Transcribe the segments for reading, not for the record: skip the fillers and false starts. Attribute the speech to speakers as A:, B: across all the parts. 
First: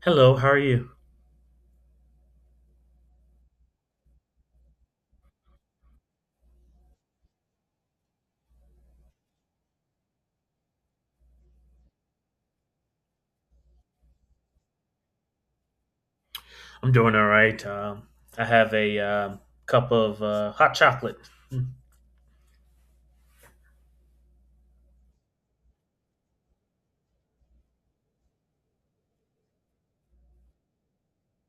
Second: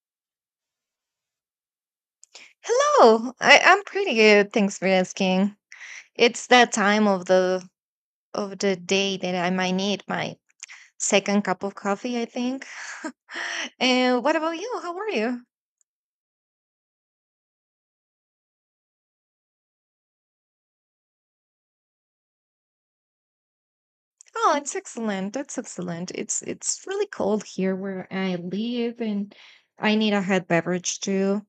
A: Hello, how are you?
B: Hello. I'm pretty good. Thanks for asking. It's that time of the day that I might need my second cup of coffee, I think. And what about you? How are you?
A: I'm doing all right. I have a cup of hot chocolate.
B: Oh, it's excellent. That's excellent. It's really cold here where I live, and I need a hot beverage too.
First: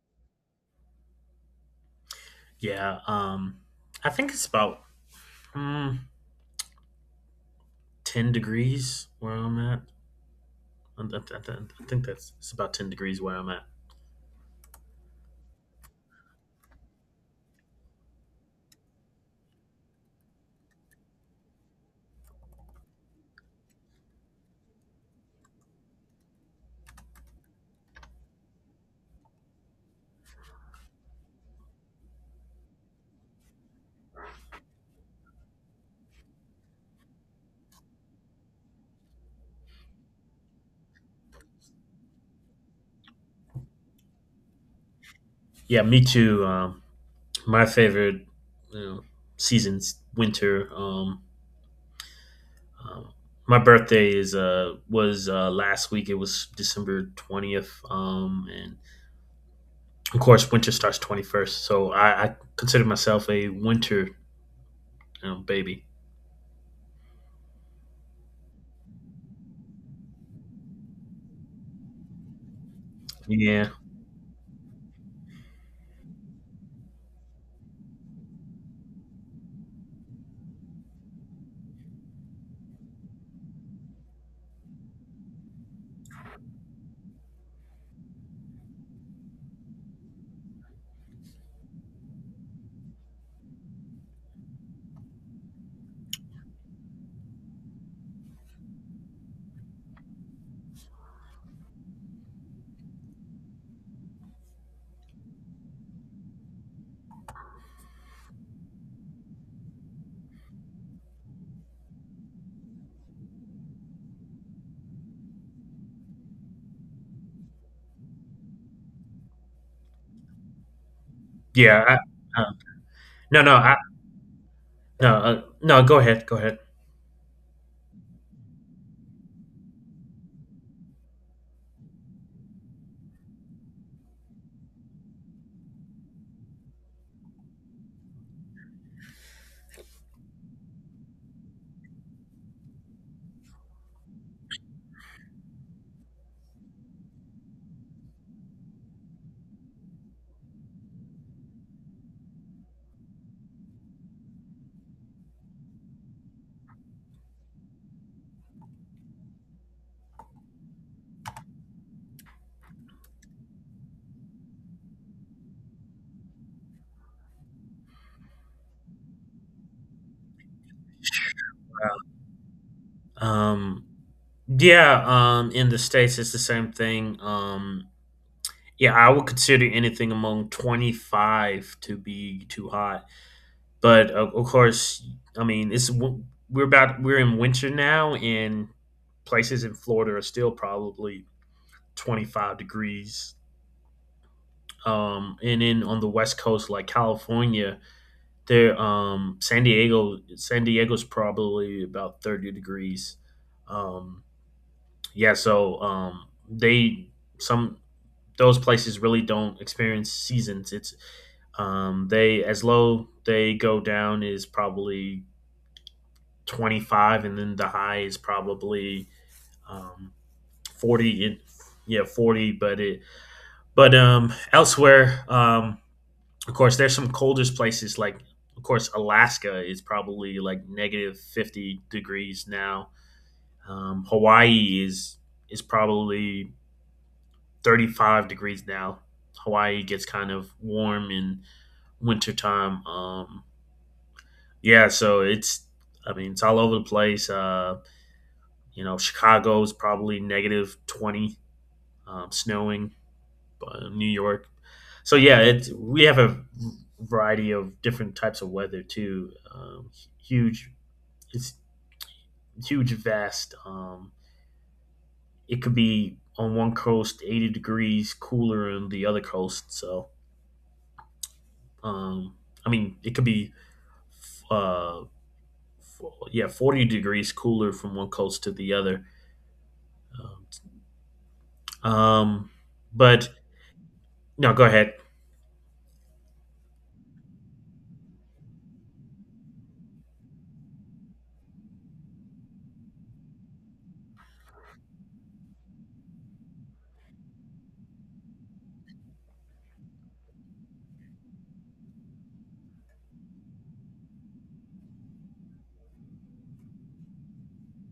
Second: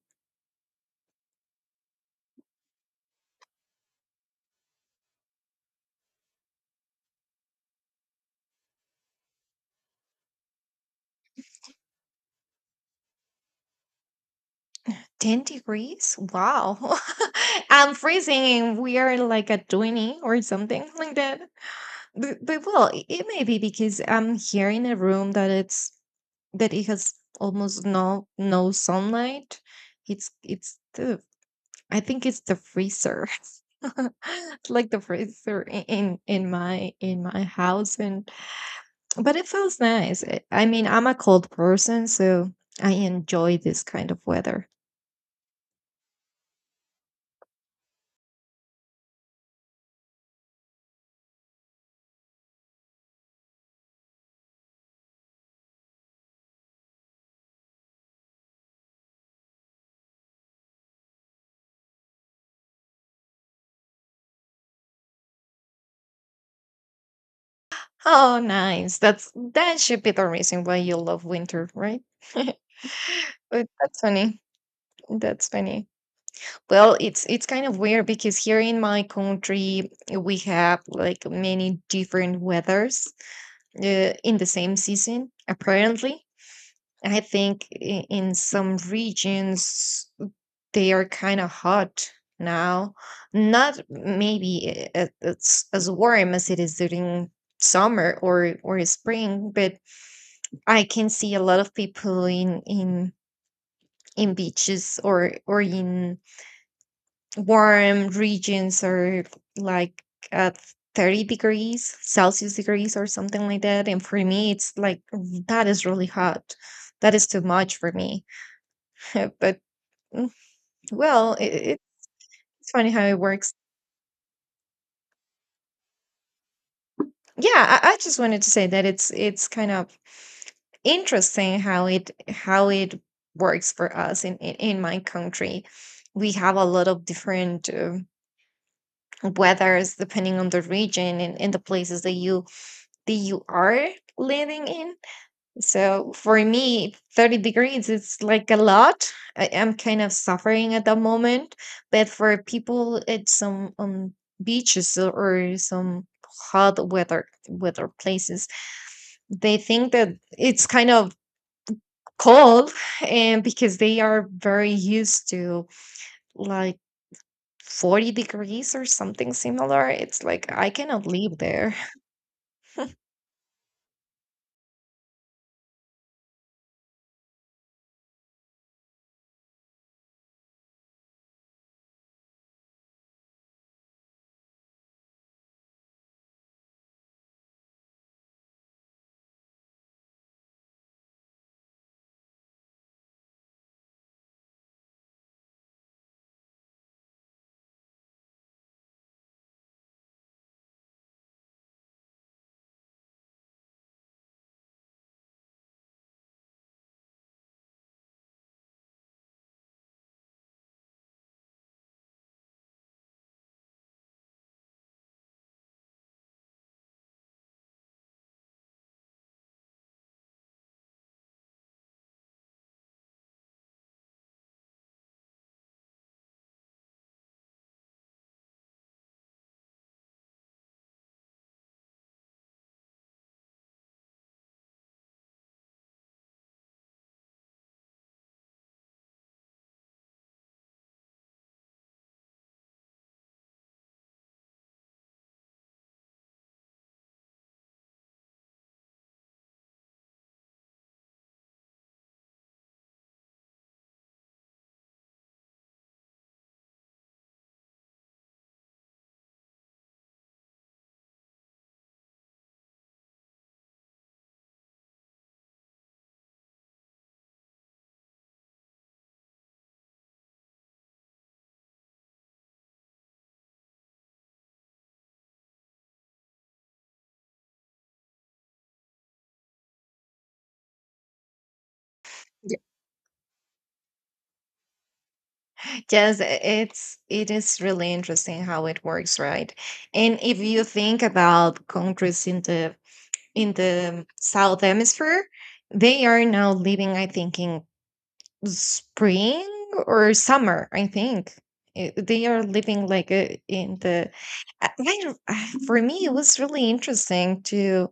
A: Yeah, I think it's about mm, 10 degrees where I'm at. I, I- I think that's it's about 10 degrees where I'm at.
B: 10 degrees? Wow. I'm freezing, and we are like at 20 or something like that. But well, it may be because I'm here in a room that it's that it has almost no sunlight. It's the I think it's the freezer. It's like the freezer in my house and but it feels nice. I mean, I'm a cold person, so I enjoy this kind of weather.
A: Yeah, me too. My favorite you know, season's winter. Um, my birthday is was last week. It was December 20th. And of course, winter starts 21st. So I consider myself a winter you baby.
B: Oh, nice. That's that should be the reason why you love winter, right? But
A: Yeah,
B: that's funny. That's funny. Well, it's kind of weird because here in my country we have like many different weathers in the same season. Apparently, I think in some regions they are kind of hot now. Not maybe it's as warm as it is during summer or spring, but I can see a lot of people in beaches or in warm regions are like at 30 degrees celsius degrees or something like that, and for me it's like, "Mm, that is really hot, that is too much for me." But mm, well
A: yeah. I, uh,
B: it's funny how it
A: no, no,
B: works.
A: no, no. Go ahead, go ahead.
B: Yeah, I just wanted to say that it's kind of interesting how it works for us in my country. We have a lot of different weathers depending on the region, and the places that you are living in. So for me, 30 degrees is like a lot. I am kind of suffering at the moment, but for people at some beaches or some hot weather places, they think that it's kind of cold, and because they are very used to like 40 degrees or something similar, it's like I cannot live there.
A: Uh, Um, yeah. In the states, it's the same thing. Yeah, I would consider anything among 25 to be too hot. But of course, I mean, it's w- we're about we're in winter now, and places in Florida are still probably 25 degrees. And then on the West Coast, like California. San Diego's probably about 30 degrees. Um, yeah, so they some those places really don't experience seasons. It's they as low they go down is probably 25, and then the high is probably um, 40. Yeah, 40, but it but elsewhere, of course, there's some coldest places like, of course, Alaska is probably like negative 50 degrees now. Hawaii is probably 35 degrees now. Hawaii gets kind of warm in wintertime. Yeah, so I mean, it's all over the place. Chicago's probably negative 20, snowing. New York. So yeah, it's we have a variety of different types of weather too. Huge, it's huge, vast. It could be on one coast 80 degrees cooler on the other coast. So um, I mean, it could be uh, f- yeah 40 degrees cooler from one coast to the other. Um, but no, go ahead.
B: Yes, it's it is really interesting how it works, right? And if you think about countries in the South Hemisphere, they are now living, I think, in spring or summer. I think they are living like in the. I don't- For me, it was really interesting to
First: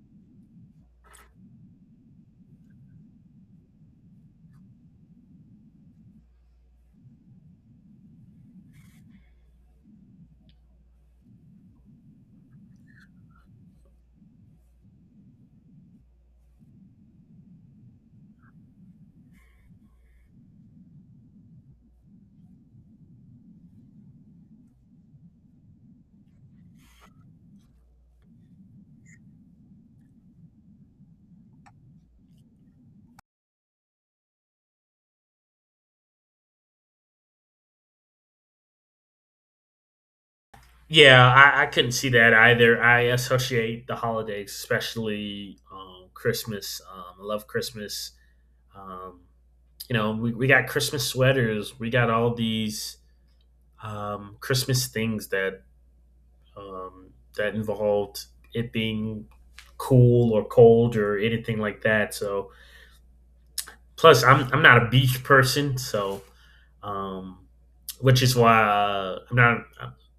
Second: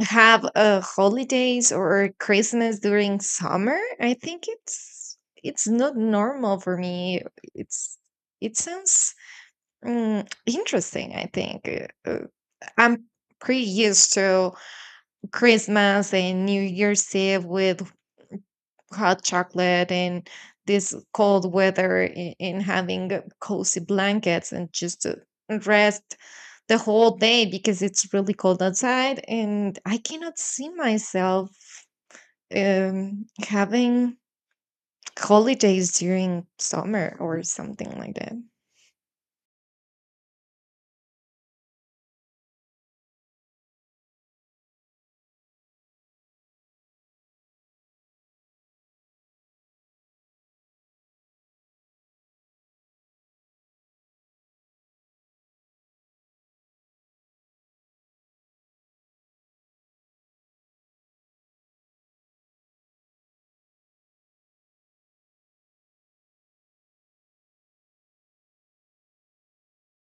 B: have a holidays or Christmas during summer. I think it's not normal for me. It's it sounds interesting. I think Uh, uh, I'm pretty used to Christmas and New Year's Eve with hot chocolate and this cold weather and having cozy blankets and just rest the whole day because it's really cold outside, and I cannot see myself having holidays during summer or something like that.
A: Yeah, I couldn't see that either. I associate the holidays, especially Christmas. I love Christmas. Um, we got Christmas sweaters. We got all these Christmas things um, that involved it being cool or cold or anything like that. Plus, I'm not a beach person, so um, which is why I'm not.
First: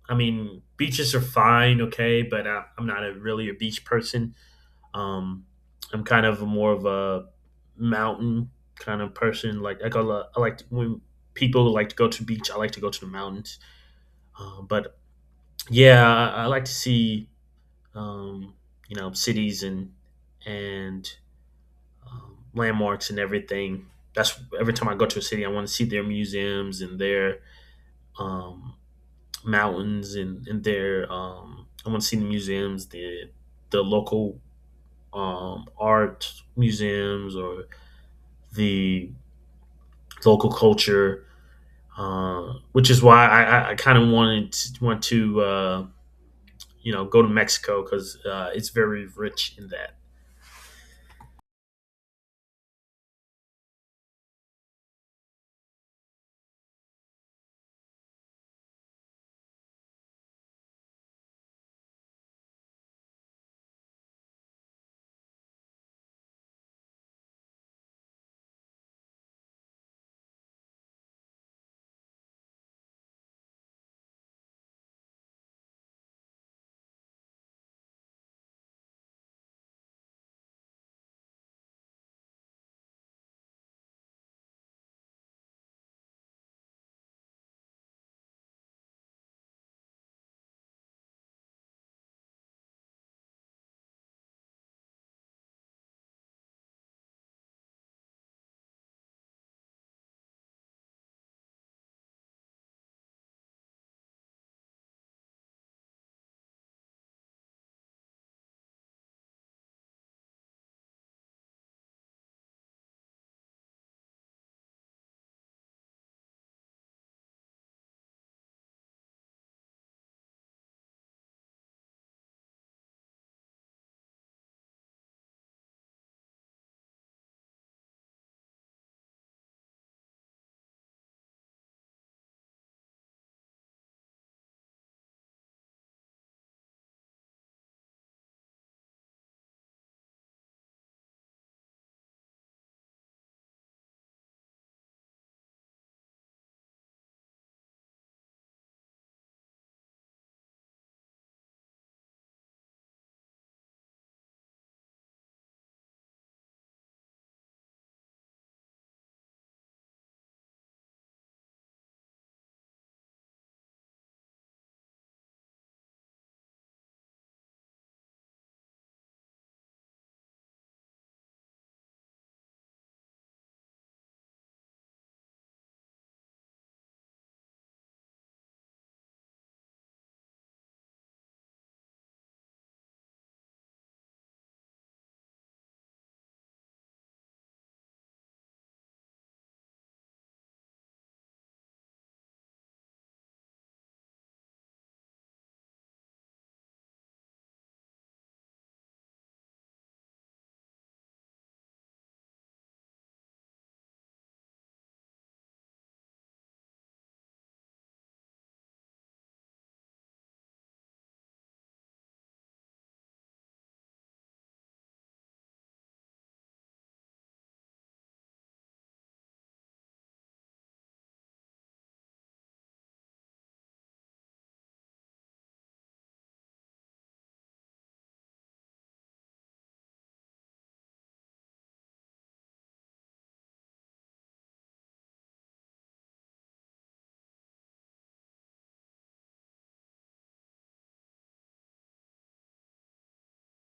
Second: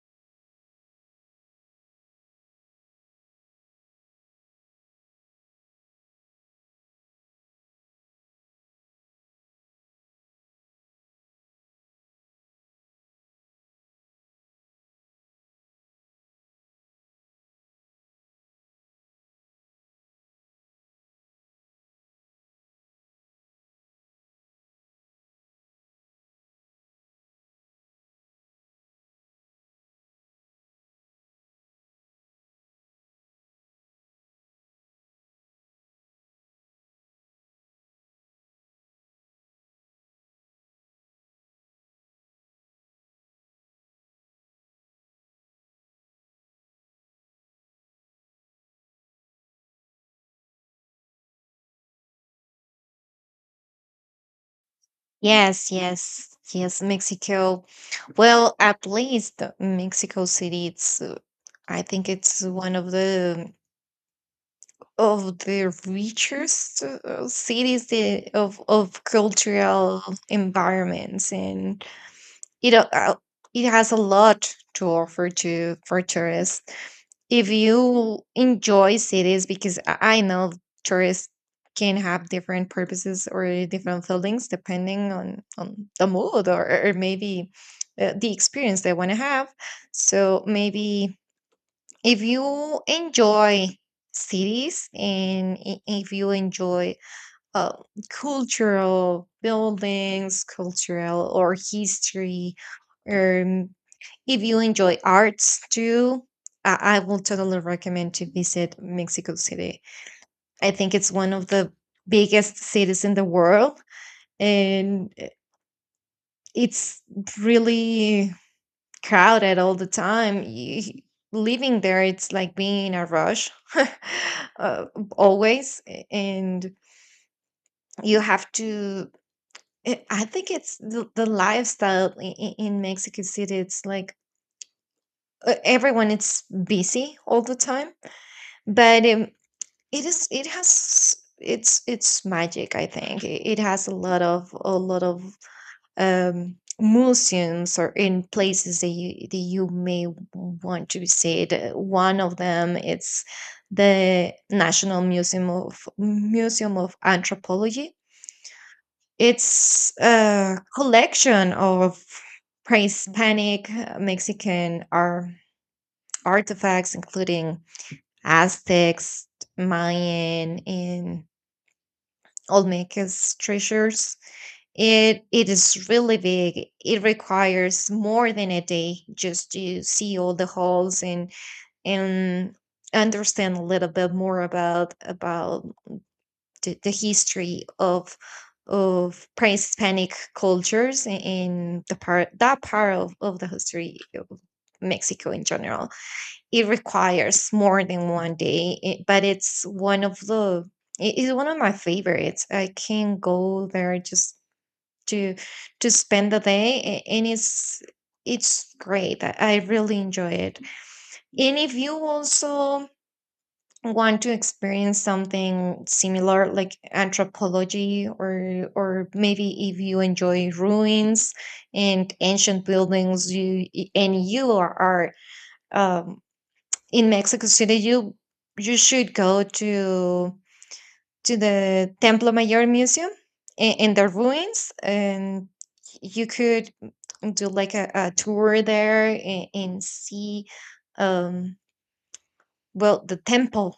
A: I mean, beaches are fine, okay, but I'm not a really a beach person. Um, I'm kind of more of a mountain kind of person. Like I like to, when people like to go to the beach. I like to go to the mountains. But yeah, I like to see um, cities and and landmarks and everything. That's every time I go to a city, I want to see their museums and their um, mountains and their I want to see the museums, the local art museums or the local culture, which is why I kind of want to go to Mexico because it's very rich in that.
B: Yes, yes, yes, Mexico. Well, at least Mexico City, it's I think it's one of the richest cities the- of cultural environments and you know it has a lot to offer to for tourists if you enjoy cities, because I know tourists can have different purposes or different feelings depending on the mood, or maybe the experience they want to have. So maybe if you enjoy cities and if you enjoy uh, cultural buildings cultural or history, um, if you enjoy arts too, I will totally recommend to visit Mexico City. I think it's one of the biggest cities in the world, and it's really crowded all the time. You- living there, it's like being in a rush, uh, always, and you have to. I think it's the lifestyle in Mexico City. It's like everyone it's busy all the time, but it is it has it's magic, I think. It has a lot of museums or in places that you may want to visit. One of them it's the National Museum of Anthropology. It's a collection of pre-Hispanic Mexican artifacts, including Aztecs, Mayan, and Olmec's treasures. It is really big. It requires more than a day just to see all the halls and understand a little bit more about the history of pre-Hispanic cultures in the part that part of the history of Mexico in general. It requires more than one day, it, but it's one of the it is one of my favorites. I can go there just to to spend the day, and it's great. I really enjoy it. And if you also want to experience something similar, like anthropology, or maybe if you enjoy ruins and ancient buildings, you and you are in Mexico City, you should go to the Templo Mayor Museum in the ruins, and you could do like a tour there and see, um, well, the temple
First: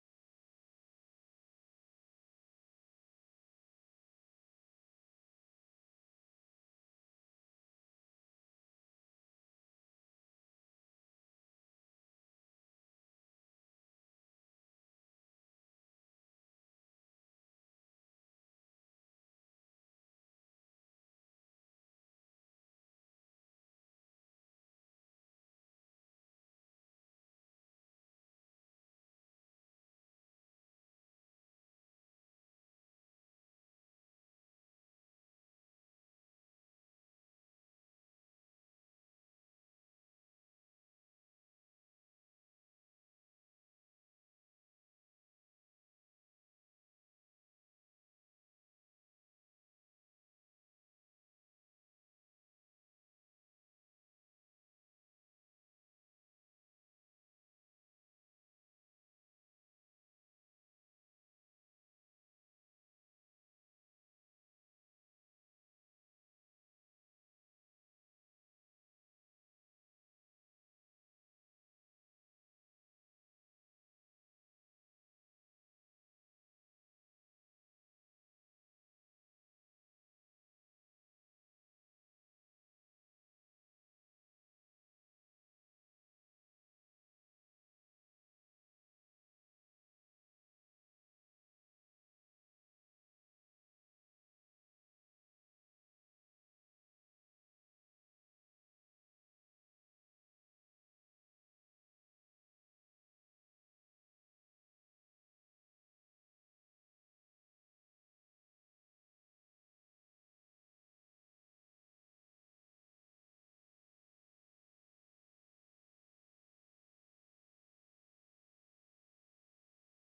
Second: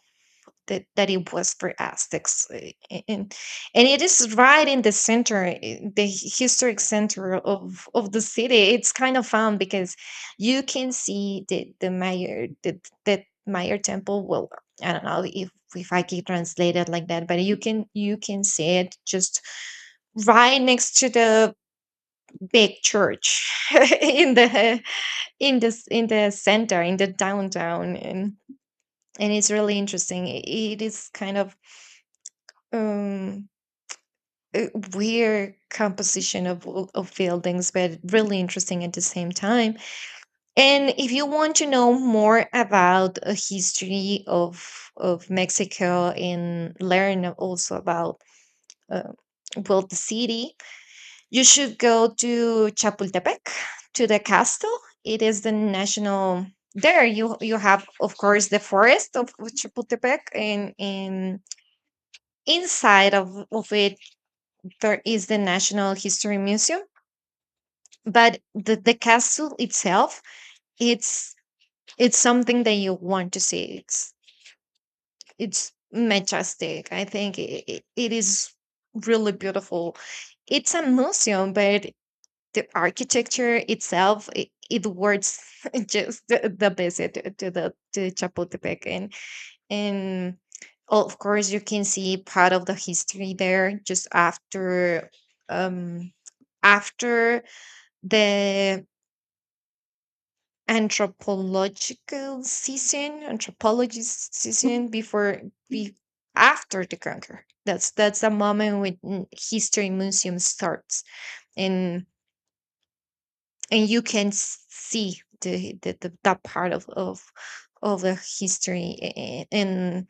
B: that it was for Aztecs, a- and and it is right in the center, the historic center of the city. It's kind of fun because you can see the Mayor Temple. Well, I don't know if I can translate it like that, but you can see it just right next to the big church in the in the in the center in the downtown, and it's really interesting. It is kind of um uh, weird composition of, of buildings, but really interesting at the same time. And if you want to know more about a history of Mexico and learn also about uh, well the city, you should go to Chapultepec to the castle. It is the national. There you you have of course the forest of Chapultepec, and inside of it there is the National History Museum, but the castle itself it's it's something that you want to see, it's majestic. I think it is really beautiful. It's a museum, but the architecture itself it worth just the visit to the to Chapultepec, and oh, of course you can see part of the history there just after um after the anthropological season anthropologist season before be after the conquer. That's the moment when history museum starts, and and you can see the that part of of the history and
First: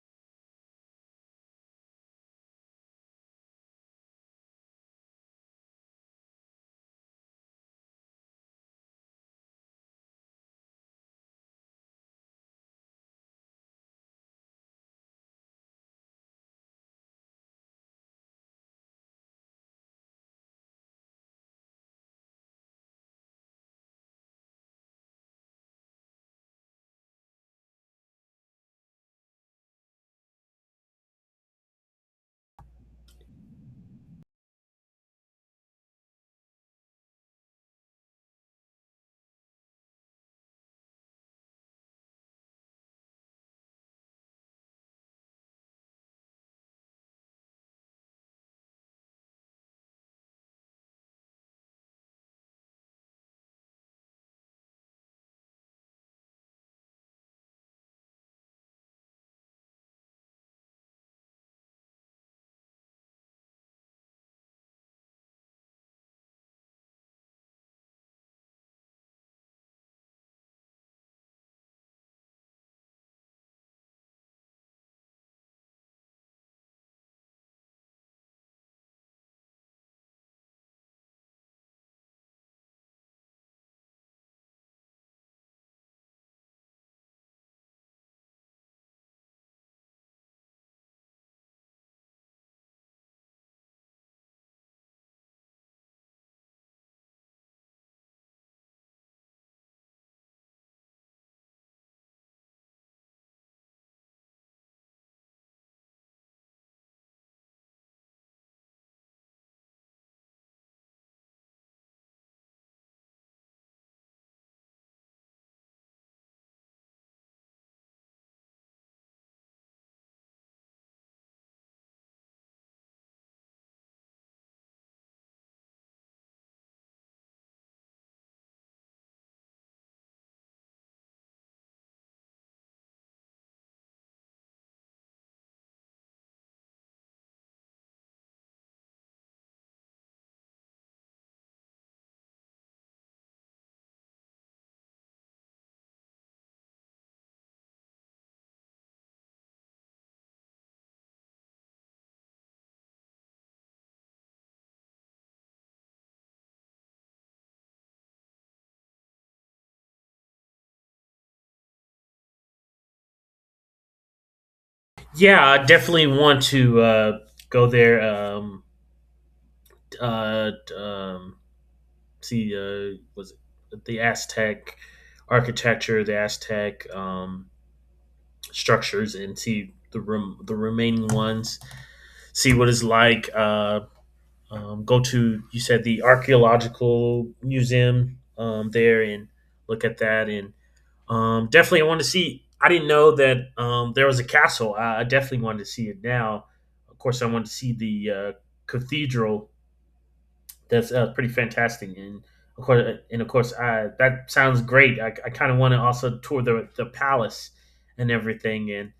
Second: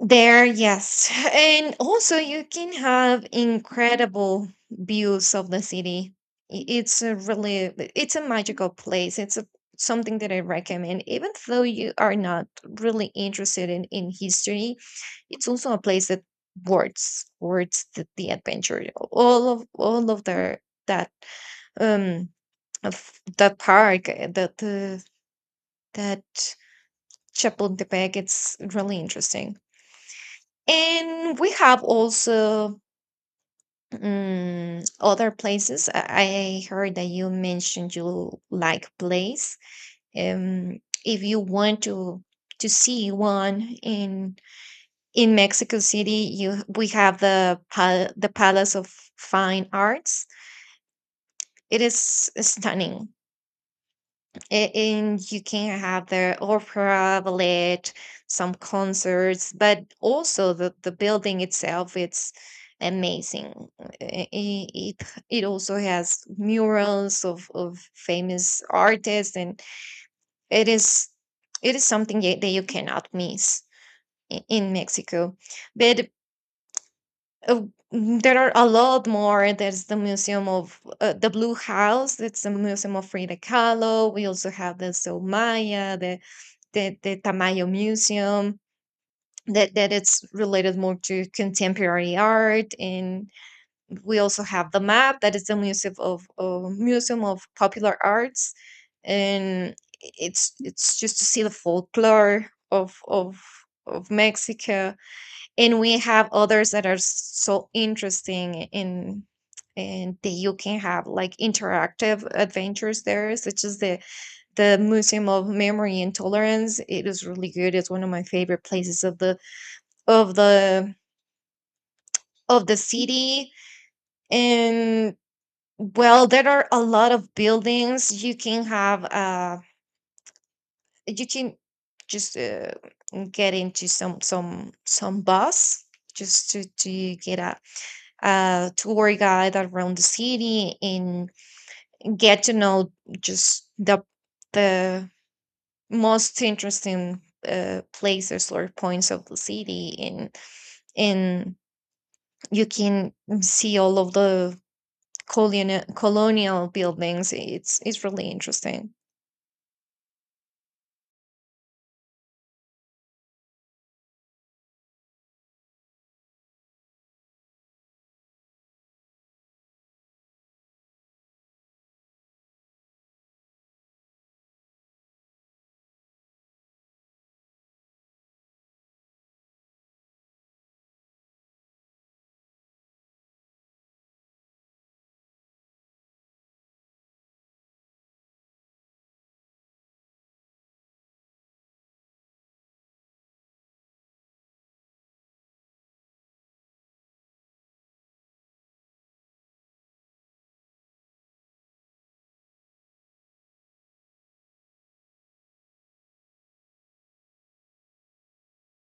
B: there, yes. And also, you can have incredible views of the city. It's a really, it's a magical place. It's a, something that I recommend. Even though you are not really interested in history, it's also a place that words the adventure. All all of their, that, um, of the park, that, that Chapultepec, it's really interesting. And we have also other places. I heard that you mentioned you like place. Um, if you want to see one in Mexico City, you we have the pal- the Palace of Fine Arts. It is stunning. And you can have the opera ballet some concerts, but also the building itself it's amazing. It it also has murals of famous artists, and it is it is something that you cannot miss in Mexico. But uh, there are a lot more. There's the Museum of the Blue House. That's the Museum of Frida Kahlo. We also have the Soumaya, the Tamayo Museum that it's related more to contemporary art, and we also have the map that is the museum of museum of popular arts, and it's just to see the folklore of Mexico. And we have others that are so interesting in and that you can have like interactive adventures there, such as the Museum of Memory and Tolerance. It is really good. It's one of my favorite places of the of the of the city. And well, there are a lot of buildings. You can have you can just get into some some bus just to get a tour guide around the city, and get to know just the most interesting places or points of the city in you can see all of the colonial buildings. It's really interesting.
A: Yeah, I definitely want to go there. Uh, um, See was it the Aztec architecture, the Aztec structures, and see the remaining ones. See what it's like. Go to you said the archaeological museum there and look at that. And definitely, I want to see. I didn't know that there was a castle. I definitely wanted to see it now. Of course, I wanted to see the cathedral that's pretty fantastic. And of course, that sounds great. I kind of want to also tour the palace and everything, and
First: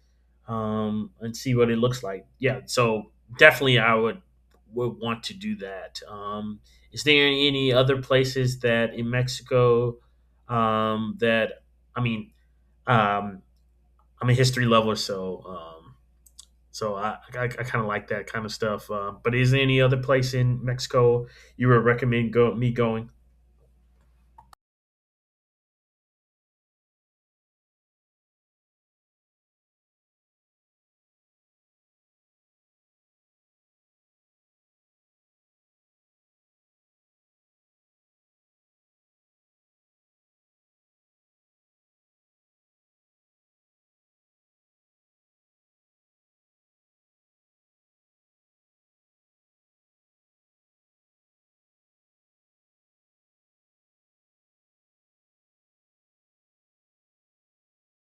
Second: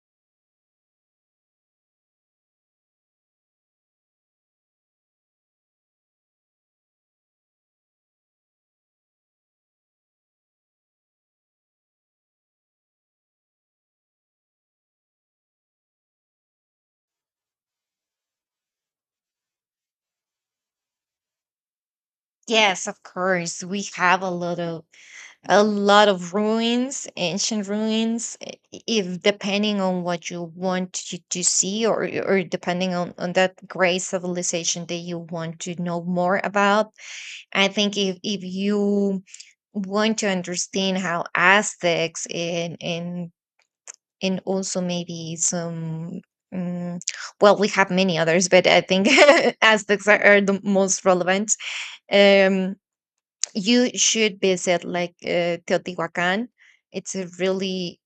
A: um, and see what it looks like. Yeah, so definitely, I would want to do that. Is there any other places that in Mexico, that I mean, um, I'm a history lover, so so I kind of like that kind of stuff. But is there any other place in Mexico you would recommend go me
B: Yes, of
A: going?
B: course, we have a lot of ruins, ancient ruins, if depending on what you want to see, or depending on that great civilization that you want to know more about. I think if you want to understand how Aztecs and and also maybe some um, well, we have many others, but I think Aztecs are the most relevant. Um you should visit like Teotihuacan. It's a really,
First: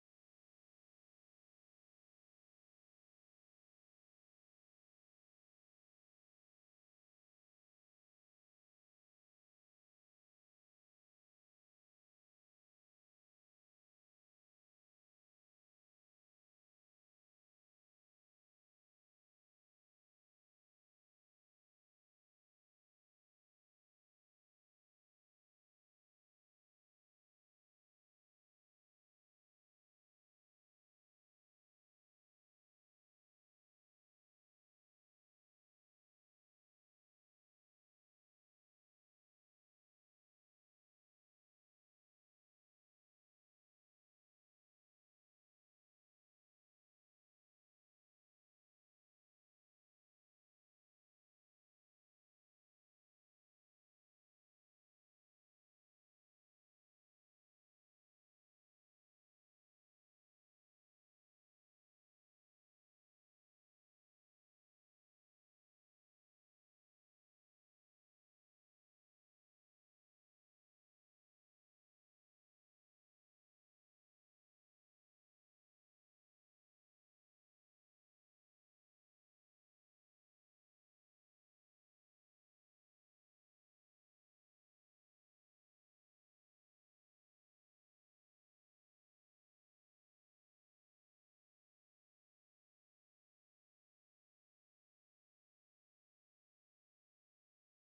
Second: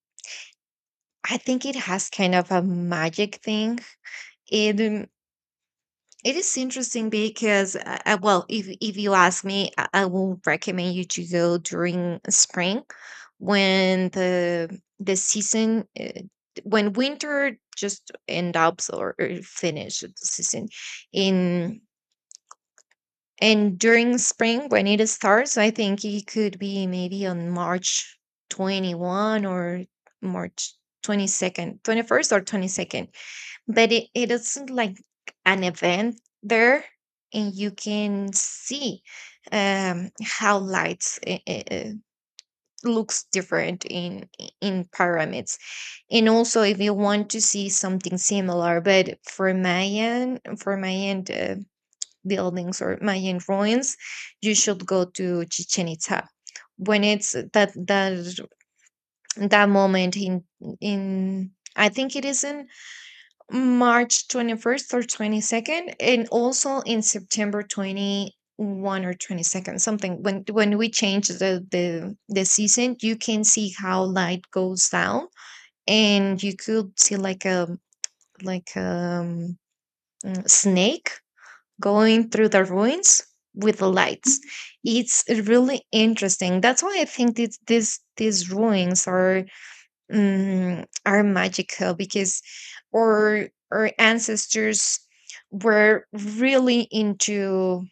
B: I think it has kind of a magic thing. It um, it is interesting because, well, if you ask me, I will recommend you to go during spring, when the season, when winter just end up or finish the season in. And during spring when it starts, I think it could be maybe on March 21 or March 22nd, 21st or 22nd. But it is like an event there, and you can see how lights looks different in pyramids. And also, if you want to see something similar, but for my end, for my end. Buildings or Mayan ruins, you should go to Chichen Itza. When it's that that moment in, I think it is in March 21st or 22nd, and also in September 21 or 22nd, something. When we change the season, you can see how light goes down, and you could see like a snake going through the ruins with the lights. It's really interesting. That's why I think that this these ruins are are magical because our ancestors were really into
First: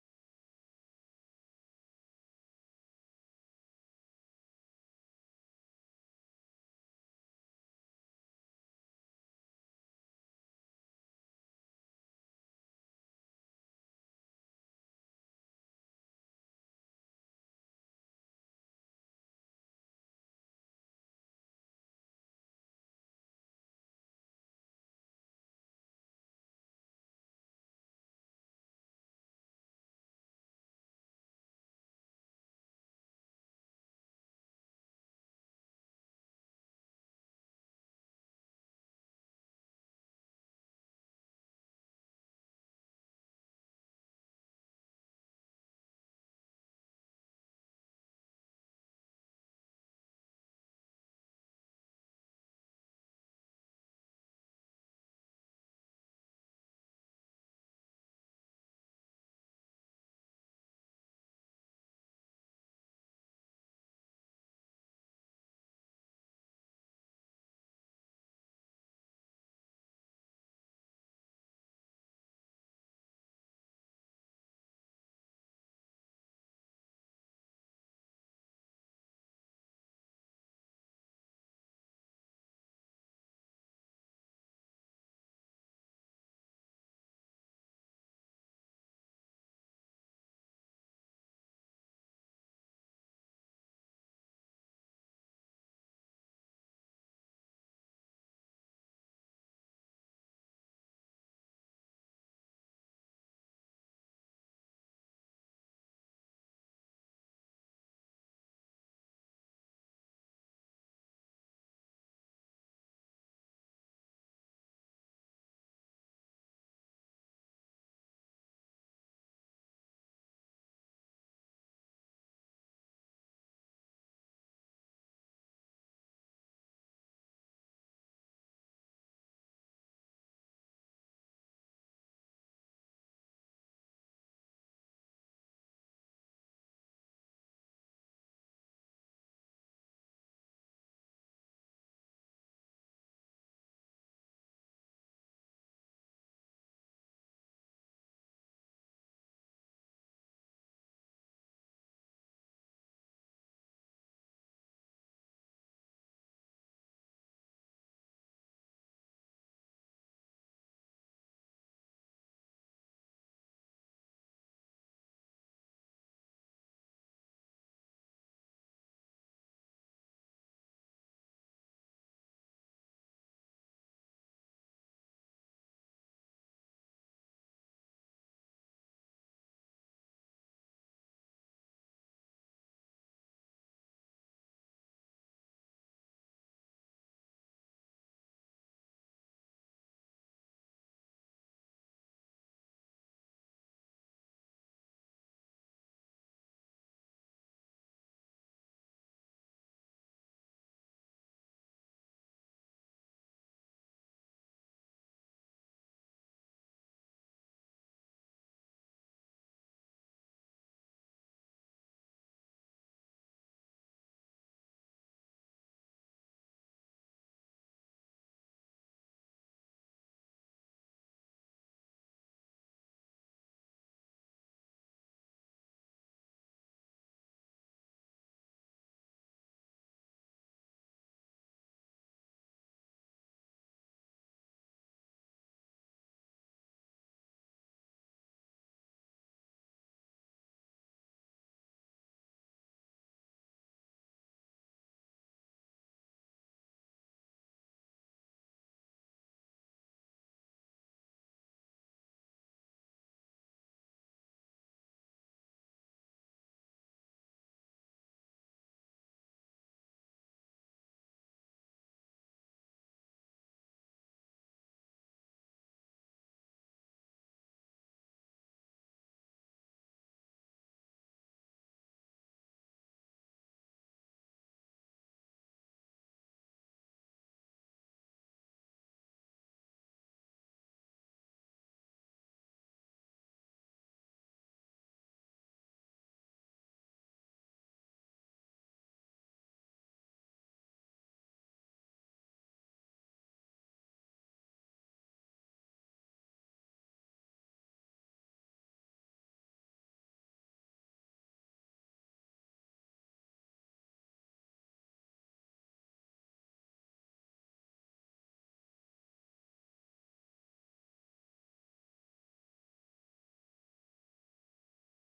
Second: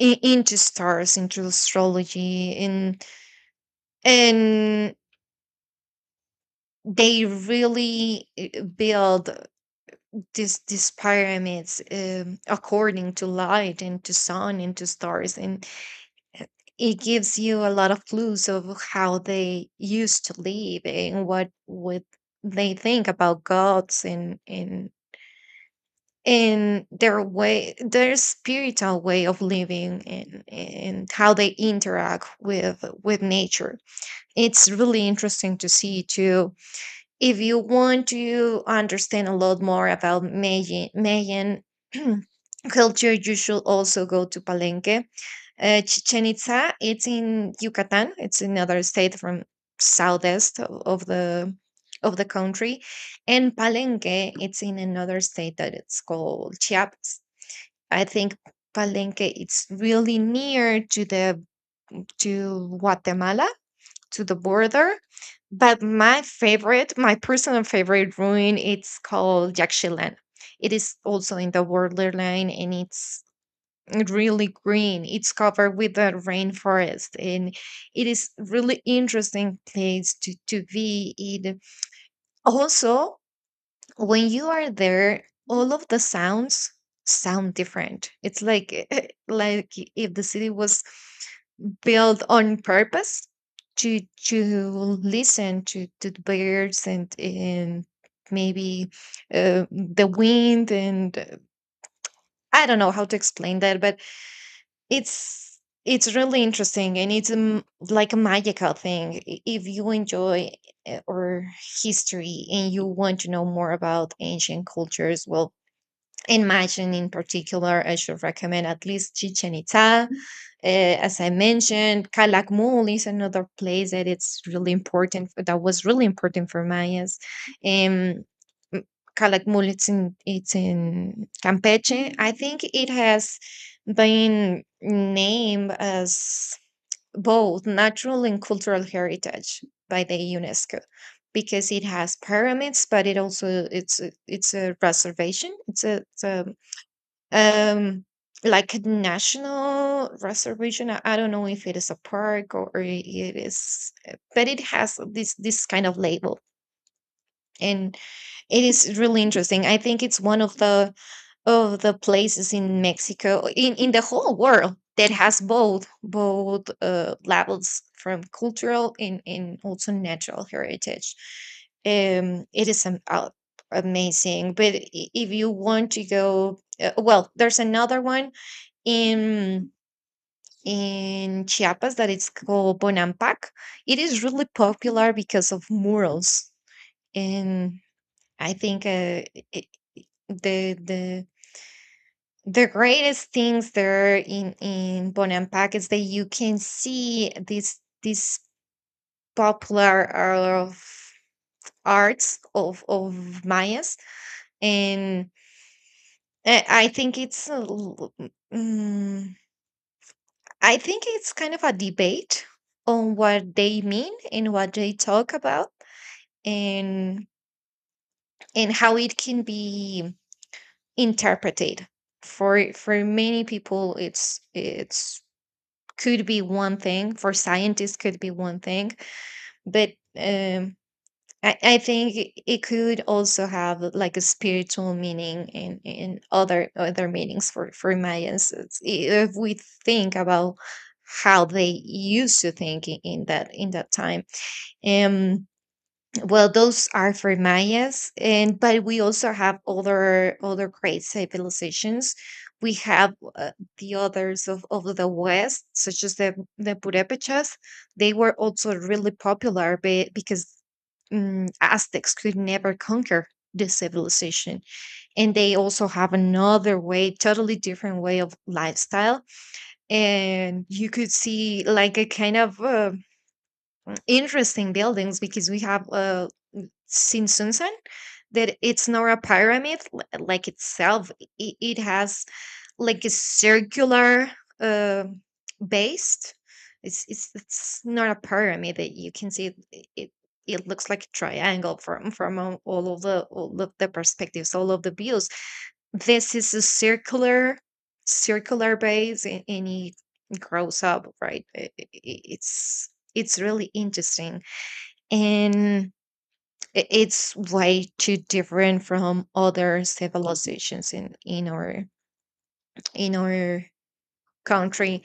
B: into stars, into astrology, and they really build these pyramids according to light and to sun and to stars. And it gives you a lot of clues of how they used to live and what would they think about gods and and their way, their spiritual way of living, and how they interact with nature. It's really interesting to see too. If you want to understand a lot more about Mayan culture, you should also go to Palenque. Chichen Itza, it's in Yucatan. It's another state from southeast of the country, and Palenque, it's in another state that it's called Chiapas. I think Palenque, it's really near to the to Guatemala, to the border. But my favorite, my personal favorite ruin, it's called Yaxchilan. It is also in the borderline, and it's really green. It's covered with a rainforest, and it is really interesting place to be in. Also, when you are there, all of the sound different. It's like like if the city was built on purpose to to listen to the birds and maybe the wind and I don't know how to explain that, but It's it's really interesting and it's like a magical thing. If you enjoy or history and you want to know more about ancient cultures, well, and Mayan in particular, I should recommend at least Chichen Itza, as I mentioned. Calakmul is another place that it's really important. That was really important for Mayas. Um, m- Calakmul, it's in Campeche. I think it has been named as both natural and cultural heritage by the UNESCO because it has pyramids, but it also it's it's a reservation. It's a um like a national reservation. I don't know if it is a park or it is eh, but it has this this kind of label, and it is really interesting. I think it's one of the places in Mexico, in the whole world, that has both both labels from cultural and also natural heritage. It is Amazing. But if you want to go, well, there's another one in in Chiapas that it's called Bonampak. It is really popular because of murals, and I think it, the the the greatest things there in Bonampak is that you can see this this popular of arts of Mayas. And I think it's mm, I think it's kind of a debate on what they mean and what they talk about, and and how it can be interpreted. For many people it's could be one thing, for scientists could be one thing, but um I think it it could also have like a spiritual meaning in other other meanings for Mayans. If we think about how they used to think in that time. Um, well, those are for Mayas, and but we also have other other great civilizations. We have the others of the West, such as the Purépechas. They were also really popular because Aztecs could never conquer this civilization, and they also have another way, totally different way of lifestyle. And you could see like a kind of interesting buildings because we have since Susan that it's not a pyramid like itself. It has like a circular uh, base. It's not a pyramid that you can see. It looks like a triangle from all of the perspectives, all of the views. This is a circular circular base, and it grows up. Right. It's it's really interesting, and it's way too different from other civilizations in our country.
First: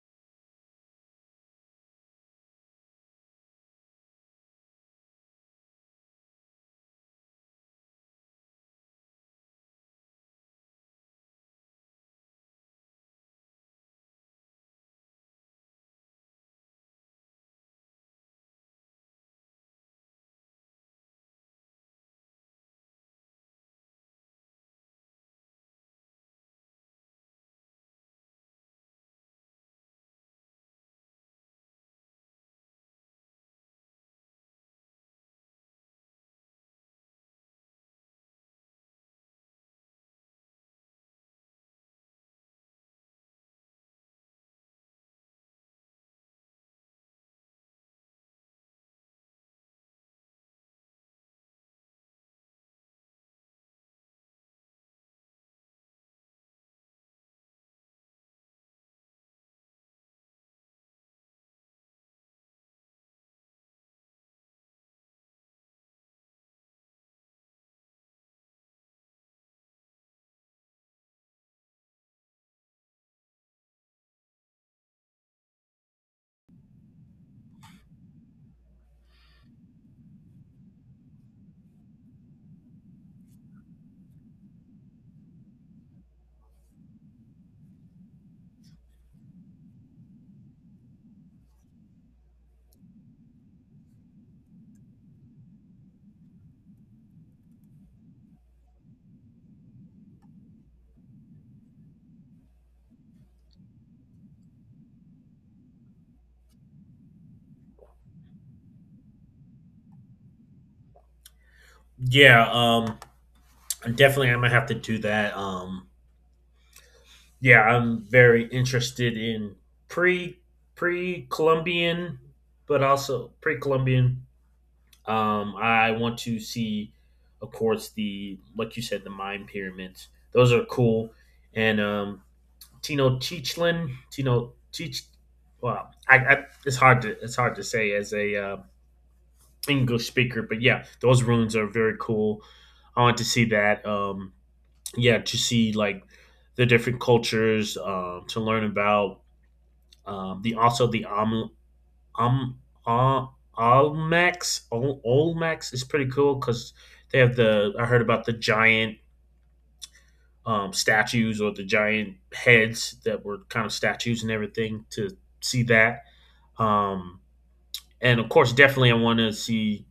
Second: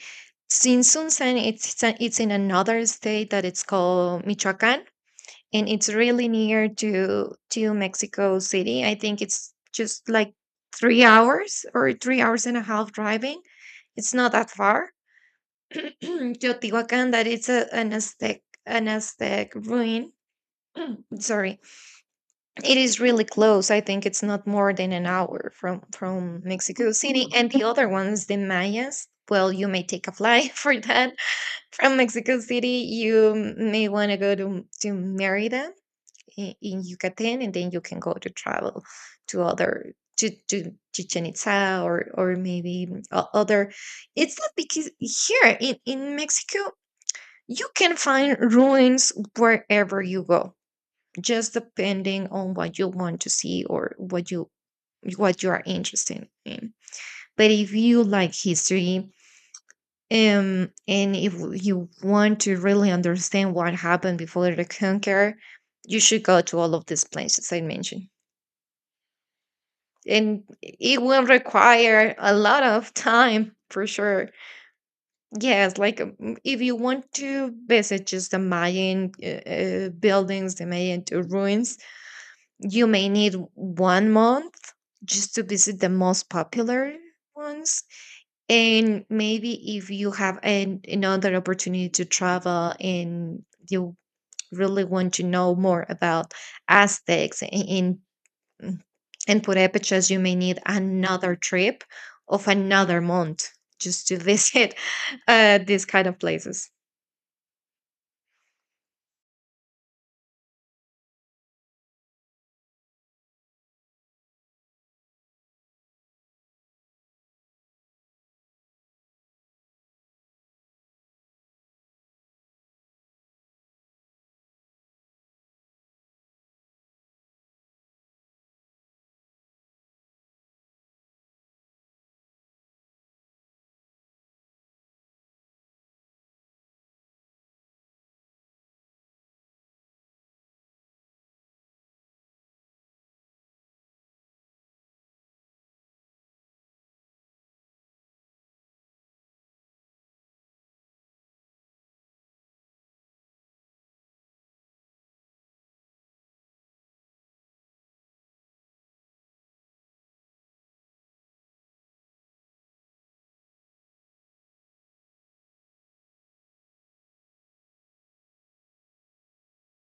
B: Since Sunsan, it's it's in another state that it's called Michoacan, and it's really near to Mexico City. I think it's just like 3 hours or 3 hours and a half driving. It's not that far. Teotihuacan, that it's an Aztec, an Aztec ruin. Sorry, it is really close. I think it's not more than an hour from Mexico City. And the other ones, the Mayas. Well, you may take a flight for that from Mexico City. You may want to go to Merida in Yucatan, and then you can go to travel to other to Chichen Itza or maybe other. It's not, because here in Mexico you can find ruins wherever you go, just depending on what you want to see or what you are interested in. But if you like history, and if you want to really understand what happened before the conquer, you should go to all of these places I mentioned, and it will require a lot of time for sure. Yes, like if you want to visit just the Mayan buildings, the Mayan ruins, you may need one month just to visit the most popular ones. And maybe if you have another opportunity to travel, and you really want to know more about Aztecs in and Purépechas, you may need another trip of another month just to visit these kind of places.
A: Yeah, definitely I'm gonna have to do that. Yeah, I'm very interested in pre pre Columbian, but also pre Columbian. I want to see, of course, the like you said, the Mayan pyramids. Those are cool. And Tino Teachlin, Tino Teach. Well, I it's hard to say as a English speaker, but yeah, those ruins are very cool. I want to see that. Yeah, to see like the different cultures, to learn about the also the um uh, Olmecs is pretty cool because they have the I heard about the giant statues or the giant heads that were kind of statues and everything to see that. um, and of course definitely I want to see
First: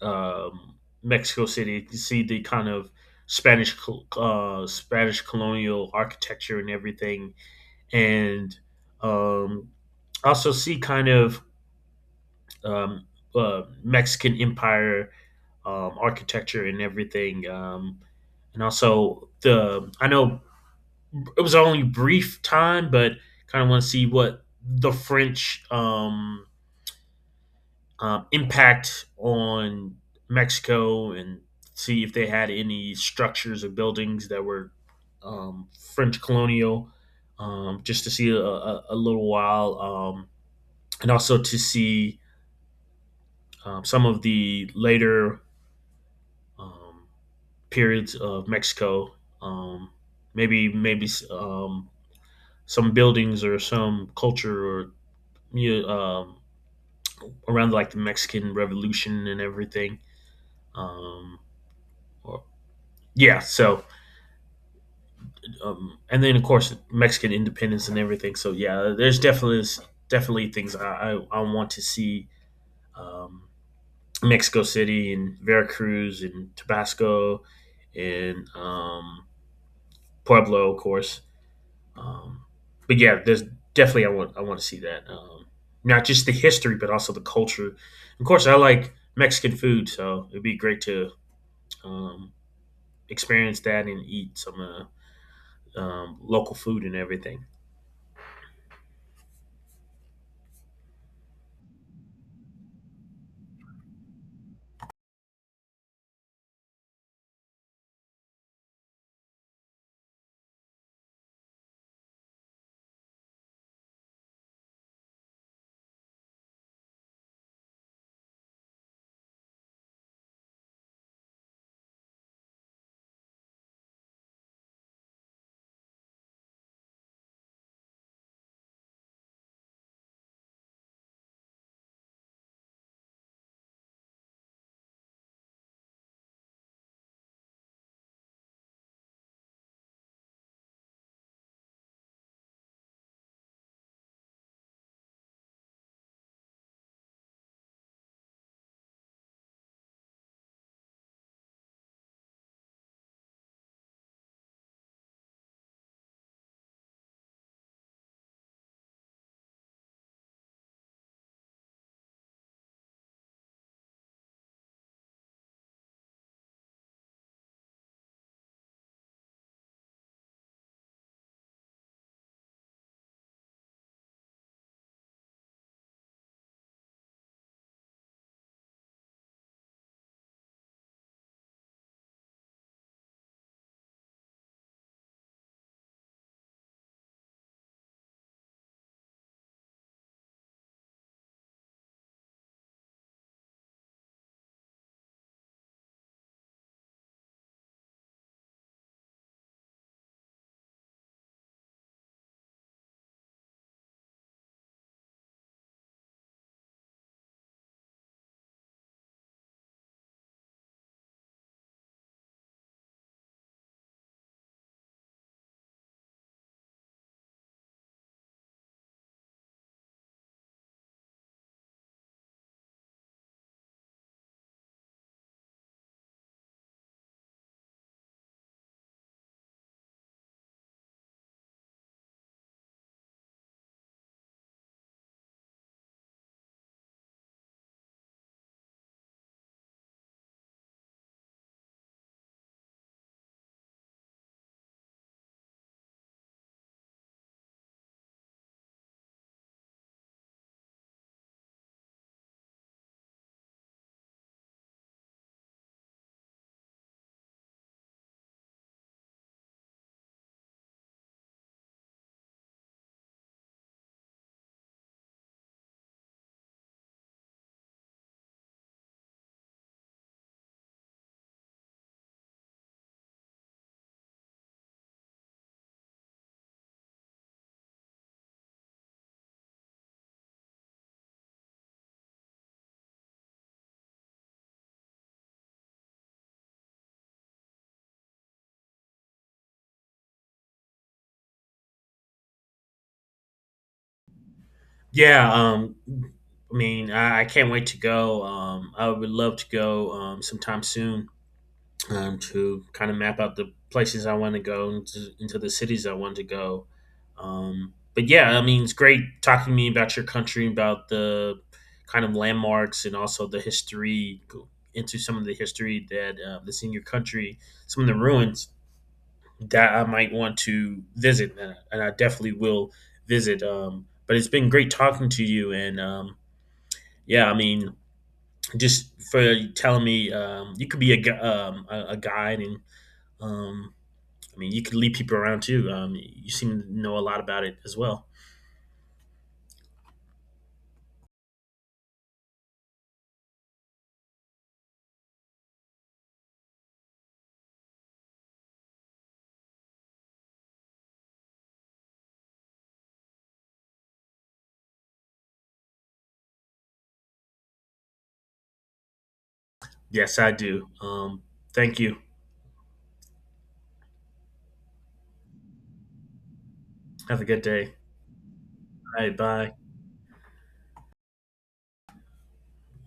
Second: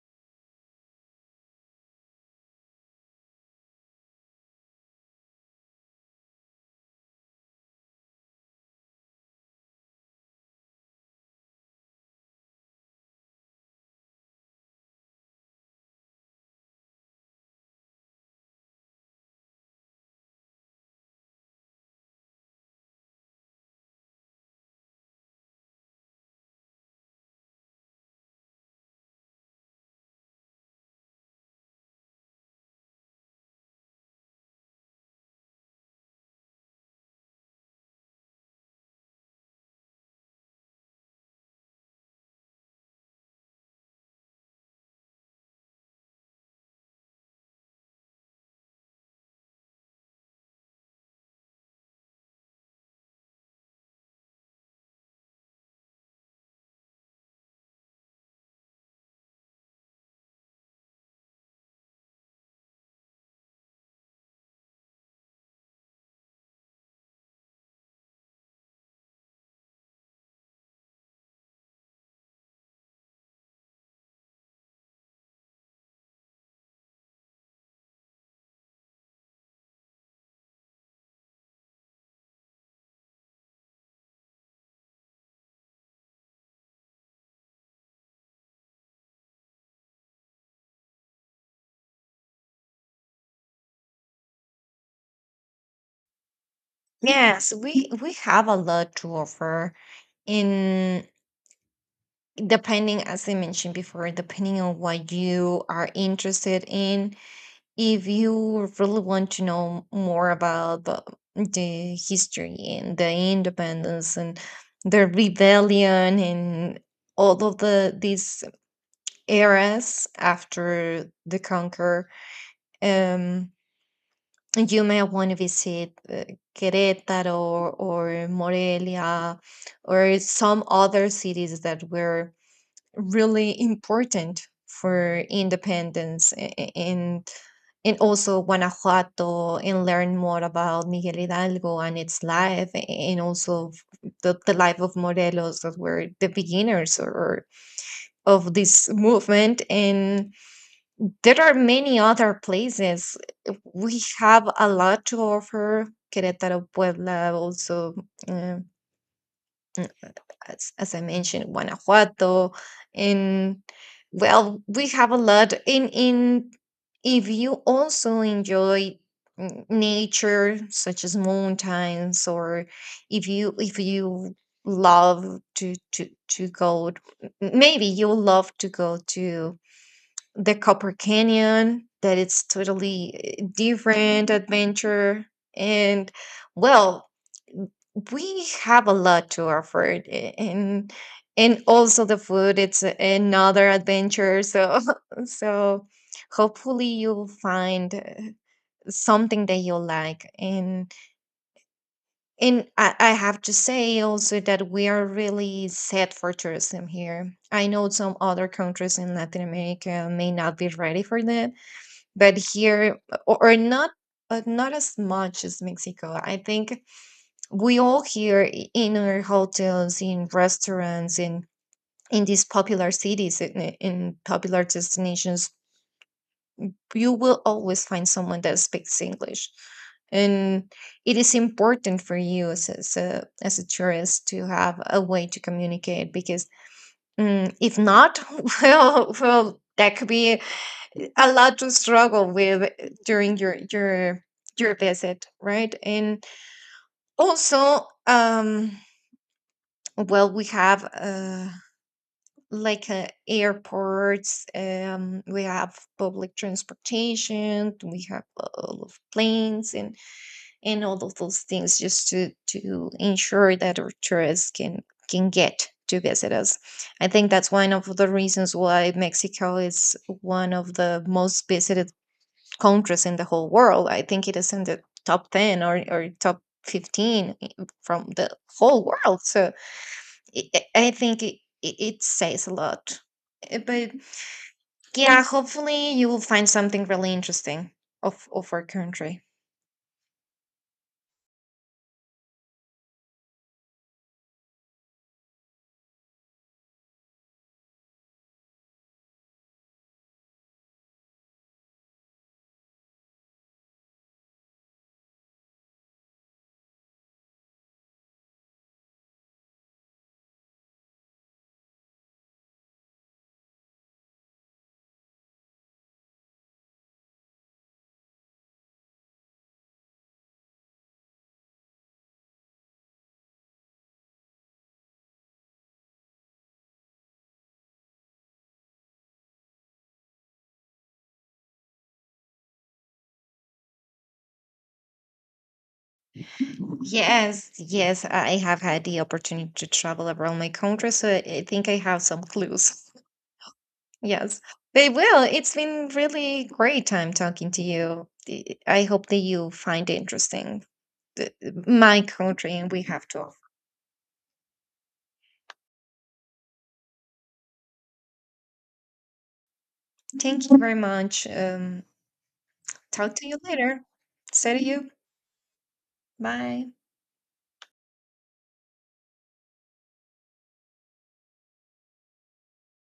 A: um, Mexico City to see the kind of Spanish colonial architecture and everything, and um, also see kind of um, Mexican Empire architecture and everything. And also the I know it was only brief time, but kind of want to see what the French impact on Mexico and see if they had any structures or buildings that were um, French colonial, just to see a little while. And also to see some of the later um, periods of Mexico. Um, Maybe some buildings or some culture, you know, um, around like the Mexican Revolution and everything. Um, or- yeah, so and then of course Mexican independence and everything. So yeah, there's definitely things I want to see, um, Mexico City and Veracruz and Tabasco, and Pueblo, of course. Um, but yeah, there's definitely I want to see that. Not just the history, but also the culture. Of course, I like Mexican food, so it'd be great to um, experience that and eat some local food and everything.
B: Yes, we have a lot to offer in, depending, as I mentioned before, depending on what you are interested in. If you really want to know more about the history and the independence and the rebellion and all of the these eras after the conquer, um, you may want to visit Querétaro or Morelia or some other cities that were really important for independence and also Guanajuato, and learn more about Miguel Hidalgo and its life, and also the life of Morelos, that were the beginners or of this movement. And there are many other places. We have a lot to offer. Querétaro, Puebla, also, uh, mm, as I mentioned, Guanajuato, and well, we have a lot. In, if you also enjoy nature, such as mountains, or if you love to to to go, maybe you love to go to the Copper Canyon, that it's totally different adventure. And well, we have a lot to offer it, and also the food, it's another adventure. So so hopefully you'll find something that you'll like. And I have to say also that we are really set for tourism here. I know some other countries in Latin America may not be ready for that, but here or not, but not as much as Mexico. I think we all here in our hotels, in restaurants, in these popular cities in popular destinations, you will always find someone that speaks English. And it is important for you as a tourist to have a way to communicate, because if not, well, well, that could be a lot to struggle with during your your visit, right? And also well, we have like airports, we have public transportation, we have all of planes and all of those things, just to ensure that our tourists can get to visit us. I think that's one of the reasons why Mexico is one of the most visited countries in the whole world. I think it is in the top 10, or top 15 from the whole world. So i I I think it it says a lot. But yeah, hopefully you will find something really interesting of our country.
A: Yeah, I mean, I can't wait to go. I would love to go sometime soon. To kind of map out the places I want to go into the cities I want to go. But yeah, I mean, it's great talking to me about your country, about the kind of landmarks and also the history, go into some of the history that's in your country, some of the ruins that I might want to visit, and I definitely will visit. But it's been great talking to you, and yeah, I mean, just for telling me you could be a guide, and um, I mean, you could lead people around too. You seem to know a lot about
B: Yes,
A: it as
B: yes,
A: well.
B: I have had the opportunity to travel around my country, so I think I have some clues. Yes. But well, it's been really great time talking to you. I hope that you find it interesting. the- my country and we have to offer.
A: Yes, I
B: Thank you
A: do.
B: very much.
A: Thank you.
B: Talk to you later. See you. Bye.
A: Have a good day. All right, bye.